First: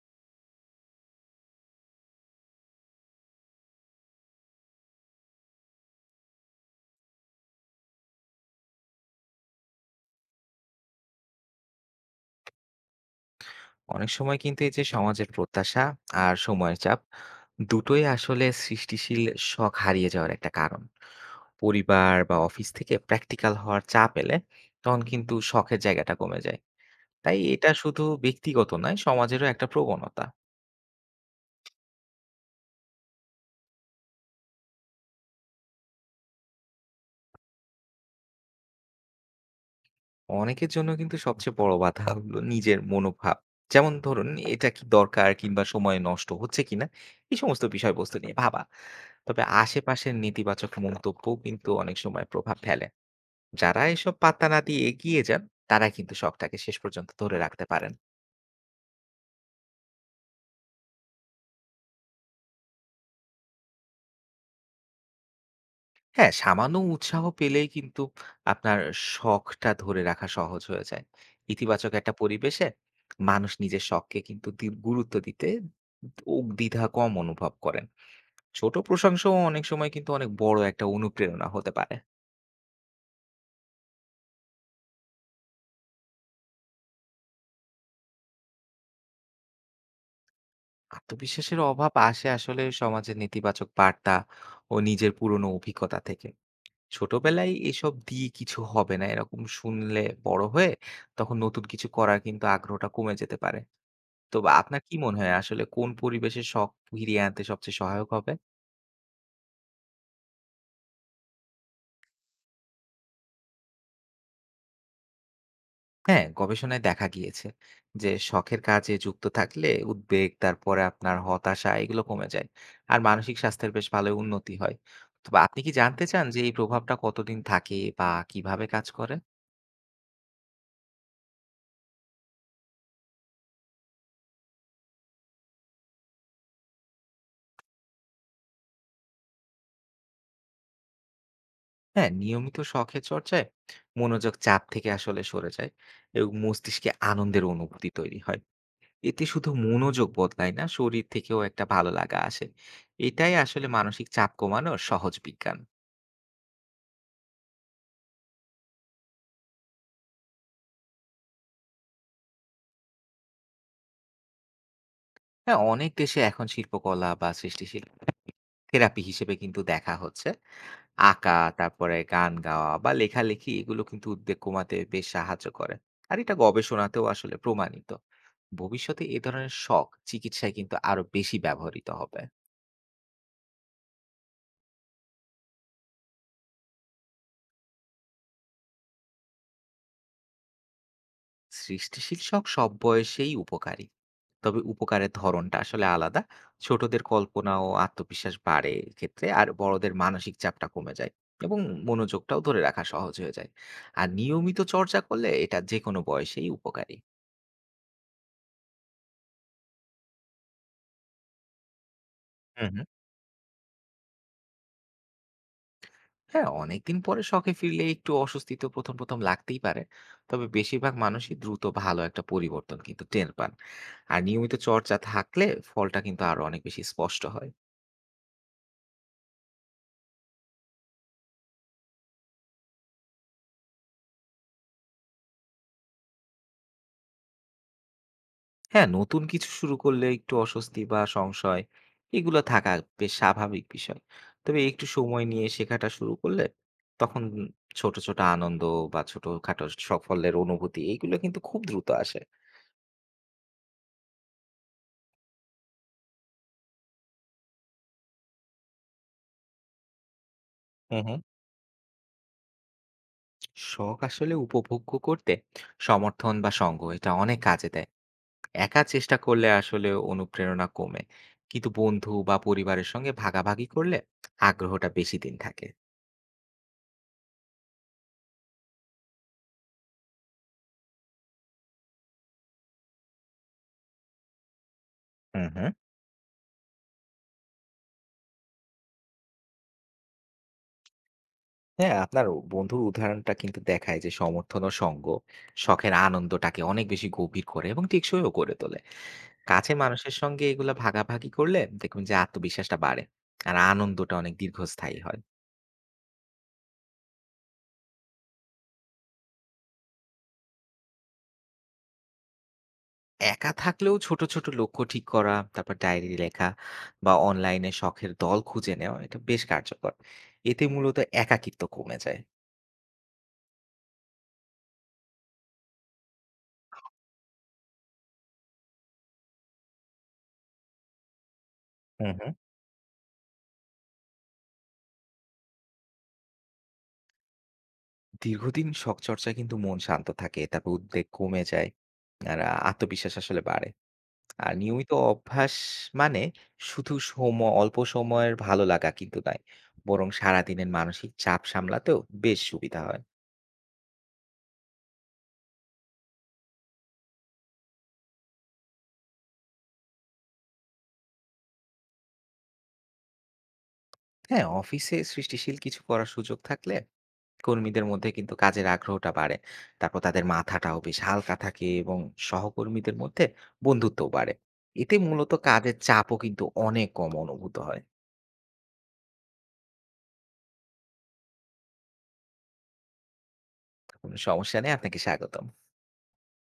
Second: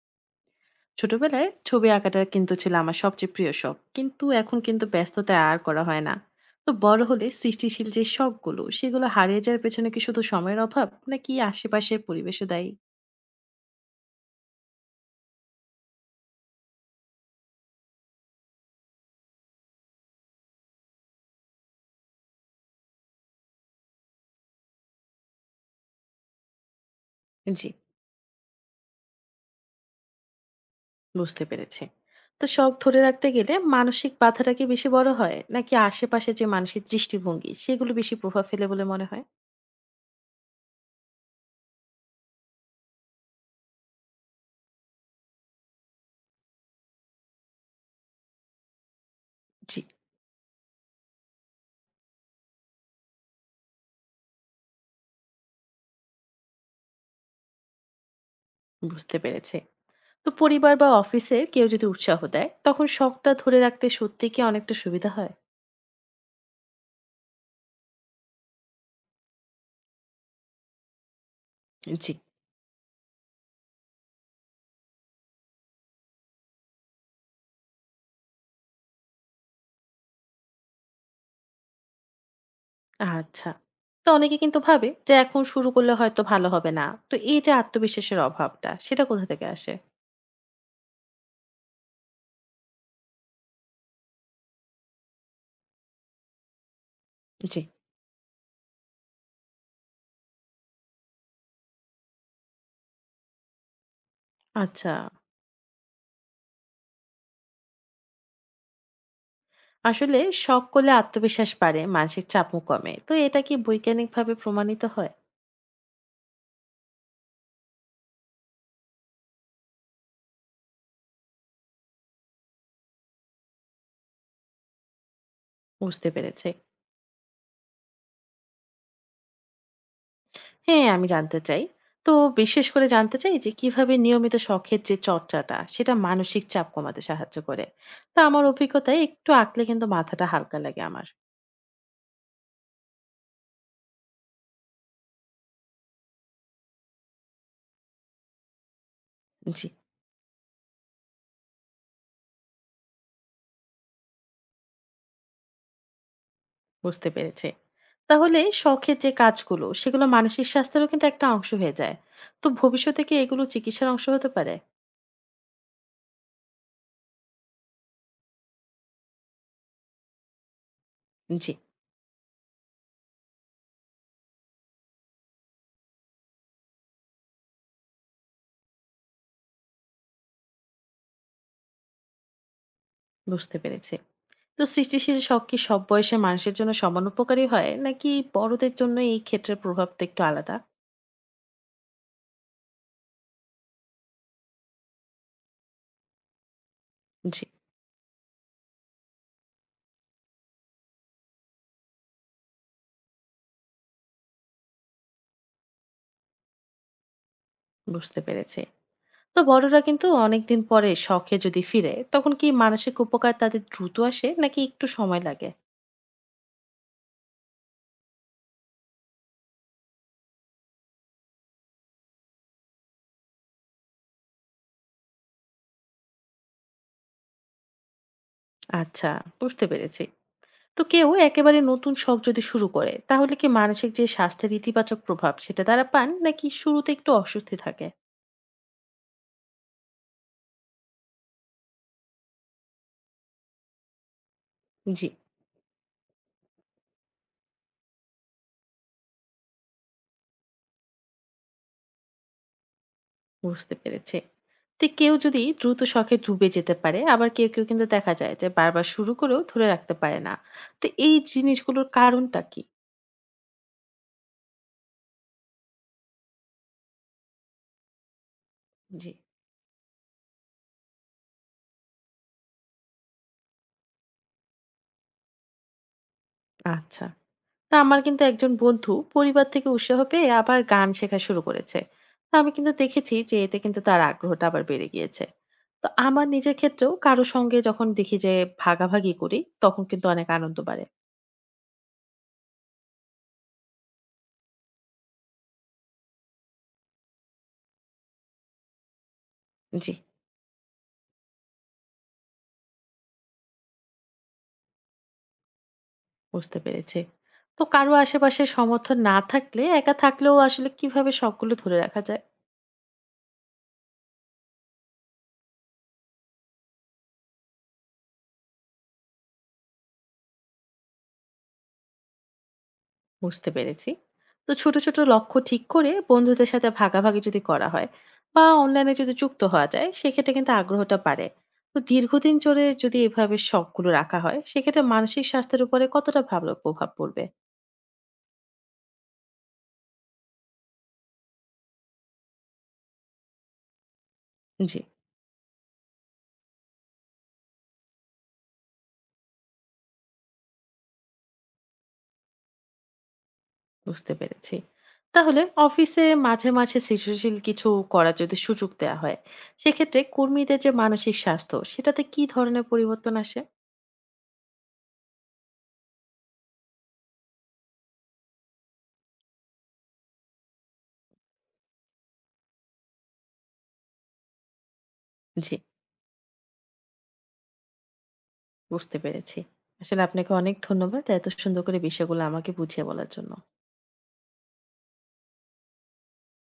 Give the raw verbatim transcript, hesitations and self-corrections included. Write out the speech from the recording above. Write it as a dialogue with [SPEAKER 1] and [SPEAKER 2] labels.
[SPEAKER 1] ছোটবেলায় ছবি আঁকাটা কিন্তু ছিল আমার সবচেয়ে প্রিয় শখ, কিন্তু এখন কিন্তু ব্যস্ততায় আর করা হয় না। তো বড় হলে সৃষ্টিশীল যে শখগুলো সেগুলো হারিয়ে যাওয়ার পেছনে কি শুধু সময়ের অভাব, নাকি আশেপাশের পরিবেশও দায়ী?
[SPEAKER 2] অনেক সময় কিন্তু এই যে সমাজের প্রত্যাশা আর সময়ের চাপ দুটোই আসলে সৃষ্টিশীল শখ হারিয়ে যাওয়ার একটা কারণ। পরিবার বা অফিস থেকে প্র্যাকটিক্যাল হওয়ার চাপ এলে তখন কিন্তু শখের জায়গাটা কমে যায়। তাই
[SPEAKER 1] জি,
[SPEAKER 2] এটা শুধু ব্যক্তিগত নয়, সমাজেরও একটা প্রবণতা।
[SPEAKER 1] বুঝতে পেরেছি। তো শখ ধরে রাখতে গেলে মানসিক বাধাটা কি বেশি বড় হয়, নাকি আশেপাশে যে মানুষের দৃষ্টিভঙ্গি সেগুলো বেশি প্রভাব ফেলে বলে মনে হয়?
[SPEAKER 2] অনেকের জন্য কিন্তু সবচেয়ে বড় বাধা হলো নিজের মনোভাব। যেমন ধরুন, এটা কি দরকার কিংবা সময় নষ্ট হচ্ছে কিনা, এই সমস্ত বিষয়বস্তু নিয়ে ভাবা। তবে
[SPEAKER 1] জি,
[SPEAKER 2] আশেপাশের নেতিবাচক মন্তব্য কিন্তু অনেক সময় প্রভাব ফেলে। যারা এসব পাত্তা না দিয়ে এগিয়ে যান, তারা কিন্তু শখটাকে শেষ পর্যন্ত ধরে রাখতে পারেন।
[SPEAKER 1] বুঝতে পেরেছে। তো পরিবার বা অফিসে কেউ যদি উৎসাহ দেয় তখন শখটা ধরে রাখতে সত্যি কি অনেকটা সুবিধা হয়?
[SPEAKER 2] হ্যাঁ, সামান্য উৎসাহ পেলেই কিন্তু আপনার শখটা ধরে রাখা সহজ হয়ে যায়। ইতিবাচক
[SPEAKER 1] জি,
[SPEAKER 2] একটা পরিবেশে মানুষ নিজের শখকে কিন্তু দি- গুরুত্ব দিতে ও দ্বিধা কম অনুভব করেন। ছোট প্রশংসাও অনেক সময় কিন্তু অনেক বড় একটা অনুপ্রেরণা হতে পারে।
[SPEAKER 1] আচ্ছা। তো অনেকে কিন্তু ভাবে যে এখন শুরু করলে হয়তো ভালো হবে না। তো এই যে আত্মবিশ্বাসের অভাবটা সেটা কোথা থেকে আসে?
[SPEAKER 2] আত্মবিশ্বাসের অভাব আসে আসলে সমাজের নেতিবাচক বার্তা ও নিজের পুরনো অভিজ্ঞতা থেকে। ছোটবেলায়
[SPEAKER 1] জি।
[SPEAKER 2] এসব দিয়ে কিছু হবে না এরকম শুনলে, বড় হয়ে তখন নতুন কিছু করার কিন্তু আগ্রহটা কমে যেতে পারে। তো বা আপনার
[SPEAKER 1] আচ্ছা।
[SPEAKER 2] কি মনে হয় আসলে কোন পরিবেশে শখ ফিরিয়ে আনতে সবচেয়ে সহায়ক হবে?
[SPEAKER 1] আসলে শখ করলে আত্মবিশ্বাস বাড়ে, মানসিক চাপও কমে। তো এটা কি বৈজ্ঞানিকভাবে প্রমাণিত হয়?
[SPEAKER 2] হ্যাঁ, গবেষণায় দেখা গিয়েছে যে শখের কাজে যুক্ত থাকলে উদ্বেগ, তারপরে আপনার হতাশা, এগুলো কমে যায়। আর মানসিক স্বাস্থ্যের বেশ ভালোই উন্নতি হয়। তো বা আপনি কি জানতে
[SPEAKER 1] বুঝতে
[SPEAKER 2] চান যে
[SPEAKER 1] পেরেছি।
[SPEAKER 2] এই প্রভাবটা কতদিন থাকে বা কিভাবে কাজ করে?
[SPEAKER 1] হ্যাঁ, আমি জানতে চাই। তো বিশেষ করে জানতে চাই যে কিভাবে নিয়মিত শখের যে চর্চাটা সেটা মানসিক চাপ কমাতে সাহায্য করে। তা আমার অভিজ্ঞতায় একটু আঁকলে কিন্তু মাথাটা হালকা লাগে আমার।
[SPEAKER 2] হ্যাঁ, নিয়মিত শখের চর্চায় মনোযোগ চাপ থেকে আসলে সরে যায় এবং মস্তিষ্কে আনন্দের অনুভূতি তৈরি হয়। এতে শুধু
[SPEAKER 1] জি,
[SPEAKER 2] মনোযোগ বদলায় না, শরীর থেকেও একটা ভালো লাগা আসে। এটাই আসলে মানসিক চাপ কমানোর সহজ বিজ্ঞান।
[SPEAKER 1] বুঝতে পেরেছি। তাহলে শখের যে কাজগুলো সেগুলো মানসিক স্বাস্থ্যেরও কিন্তু একটা অংশ হয়ে যায়। তো ভবিষ্যতে কি এগুলো চিকিৎসার অংশ হতে পারে?
[SPEAKER 2] হ্যাঁ, অনেক দেশে এখন শিল্পকলা বা সৃষ্টিশীল থেরাপি হিসেবে কিন্তু দেখা হচ্ছে। আঁকা,
[SPEAKER 1] জি,
[SPEAKER 2] তারপরে গান গাওয়া বা লেখালেখি, এগুলো কিন্তু উদ্বেগ কমাতে বেশ সাহায্য করে। আর এটা গবেষণাতেও আসলে প্রমাণিত। ভবিষ্যতে এ ধরনের শখ চিকিৎসায় কিন্তু আরো বেশি ব্যবহৃত হবে।
[SPEAKER 1] বুঝতে পেরেছি। তো সৃষ্টিশীল শখ কি সব বয়সে মানুষের জন্য সমান উপকারী হয়, নাকি বড়দের জন্য এই ক্ষেত্রের প্রভাবটা একটু আলাদা?
[SPEAKER 2] সৃষ্টিশীল শখ সব বয়সেই উপকারী, তবে উপকারের ধরনটা আসলে আলাদা। ছোটদের
[SPEAKER 1] জি,
[SPEAKER 2] কল্পনা ও আত্মবিশ্বাস বাড়ে ক্ষেত্রে, আর বড়দের মানসিক চাপটা কমে যায় এবং মনোযোগটাও ধরে রাখা সহজ হয়ে যায়। আর নিয়মিত চর্চা করলে এটা যে কোনো বয়সেই উপকারী।
[SPEAKER 1] বুঝতে পেরেছি। তো বড়রা কিন্তু অনেকদিন পরে শখে যদি ফিরে তখন কি
[SPEAKER 2] হুম হুম
[SPEAKER 1] মানসিক উপকার তাদের দ্রুত আসে, নাকি একটু সময় লাগে?
[SPEAKER 2] হ্যাঁ অনেকদিন পরে শখে ফিরলে একটু অস্বস্তি তো প্রথম প্রথম লাগতেই পারে। তবে বেশিরভাগ মানুষই দ্রুত ভালো একটা পরিবর্তন কিন্তু টের পান। আর নিয়মিত চর্চা থাকলে ফলটা কিন্তু আরো অনেক বেশি স্পষ্ট হয়।
[SPEAKER 1] আচ্ছা, বুঝতে পেরেছি। তো কেউ একেবারে নতুন শখ যদি শুরু করে তাহলে কি মানসিক যে স্বাস্থ্যের ইতিবাচক প্রভাব সেটা তারা পান, নাকি শুরুতে একটু অস্বস্তি থাকে?
[SPEAKER 2] হ্যাঁ, নতুন কিছু শুরু করলে একটু অস্বস্তি বা সংশয়, এগুলো থাকা বেশ স্বাভাবিক বিষয়। তবে একটু
[SPEAKER 1] জি,
[SPEAKER 2] সময় নিয়ে শেখাটা শুরু করলে তখন ছোট, ছোট আনন্দ বা ছোটখাটো সাফল্যের অনুভূতি, এগুলো কিন্তু খুব দ্রুত আসে।
[SPEAKER 1] বুঝতে পেরেছে। তো কেউ যদি দ্রুত শখে ডুবে যেতে পারে, আবার কেউ কেউ কিন্তু দেখা যায় যে বারবার শুরু করেও ধরে রাখতে পারে না। তো
[SPEAKER 2] হুম,
[SPEAKER 1] এই
[SPEAKER 2] হুম।
[SPEAKER 1] জিনিসগুলোর কারণটা কি?
[SPEAKER 2] শখ আসলে উপভোগ্য করতে সমর্থন বা সঙ্গ এটা অনেক কাজে দেয়। একা
[SPEAKER 1] জি,
[SPEAKER 2] চেষ্টা করলে আসলে অনুপ্রেরণা কমে। কিন্তু বন্ধু বা পরিবারের সঙ্গে ভাগাভাগি করলে আগ্রহটা বেশি দিন থাকে।
[SPEAKER 1] আচ্ছা। তা আমার কিন্তু একজন বন্ধু পরিবার থেকে উৎসাহ পেয়ে আবার গান শেখা শুরু করেছে। তা আমি কিন্তু দেখেছি যে এতে কিন্তু তার আগ্রহটা আবার বেড়ে গিয়েছে।
[SPEAKER 2] হুম, হুম।
[SPEAKER 1] তো আমার নিজের ক্ষেত্রেও কারো সঙ্গে যখন দেখি যে ভাগাভাগি করি, তখন কিন্তু অনেক আনন্দ বাড়ে।
[SPEAKER 2] হ্যাঁ, আপনার বন্ধুর উদাহরণটা কিন্তু দেখায় যে সমর্থন ও সঙ্গ শখের আনন্দটাকে অনেক বেশি গভীর করে এবং টেকসইও করে তোলে। কাছের হুম।
[SPEAKER 1] জি,
[SPEAKER 2] মানুষের সঙ্গে এগুলো ভাগাভাগি করলে দেখবেন যে আত্মবিশ্বাসটা বাড়ে আর আনন্দটা অনেক দীর্ঘস্থায়ী হয়।
[SPEAKER 1] বুঝতে পেরেছি। তো কারো আশেপাশে সমর্থন না থাকলে, একা থাকলেও আসলে কিভাবে সবগুলো ধরে রাখা যায়?
[SPEAKER 2] একা থাকলেও ছোট, ছোট লক্ষ্য ঠিক করা, তারপর ডায়েরি লেখা বা অনলাইনে শখের দল খুঁজে নেওয়া, এটা বেশ কার্যকর। এতে মূলত একাকিত্ব কমে যায়।
[SPEAKER 1] বুঝতে পেরেছি। তো ছোট ছোট লক্ষ্য ঠিক করে বন্ধুদের সাথে ভাগাভাগি যদি করা হয় বা অনলাইনে যদি যুক্ত হওয়া যায়, সেক্ষেত্রে কিন্তু আগ্রহটা বাড়ে। তো
[SPEAKER 2] হুম, হুম।
[SPEAKER 1] দীর্ঘদিন ধরে যদি এভাবে শখগুলো রাখা হয় সেক্ষেত্রে মানসিক স্বাস্থ্যের উপরে কতটা ভালো প্রভাব পড়বে?
[SPEAKER 2] দীর্ঘদিন শখ চর্চায় কিন্তু মন শান্ত থাকে, তারপর উদ্বেগ কমে যায় আর আত্মবিশ্বাস আসলে বাড়ে। আর
[SPEAKER 1] জি,
[SPEAKER 2] নিয়মিত অভ্যাস মানে শুধু সম অল্প সময়ের ভালো লাগা কিন্তু নয়, বরং সারাদিনের মানসিক চাপ সামলাতেও বেশ সুবিধা হয়।
[SPEAKER 1] বুঝতে পেরেছি। তাহলে অফিসে মাঝে মাঝে সৃজনশীল কিছু করার যদি সুযোগ দেওয়া হয়, সেক্ষেত্রে কর্মীদের যে মানসিক স্বাস্থ্য সেটাতে কি ধরনের পরিবর্তন আসে?
[SPEAKER 2] হ্যাঁ, অফিসে সৃষ্টিশীল কিছু করার সুযোগ থাকলে কর্মীদের মধ্যে কিন্তু কাজের আগ্রহটা বাড়ে। তারপর তাদের মাথাটাও বেশ হালকা থাকে এবং সহকর্মীদের মধ্যে বন্ধুত্বও বাড়ে। এতে মূলত
[SPEAKER 1] জি,
[SPEAKER 2] কাজের চাপও কিন্তু অনেক কম অনুভূত হয়।
[SPEAKER 1] বুঝতে পেরেছি। আসলে আপনাকে অনেক ধন্যবাদ। এত সুন্দর করে বিষয়গুলো আমাকে বুঝিয়ে বলার জন্য।
[SPEAKER 2] কোনো সমস্যা নেই, আপনাকে স্বাগতম।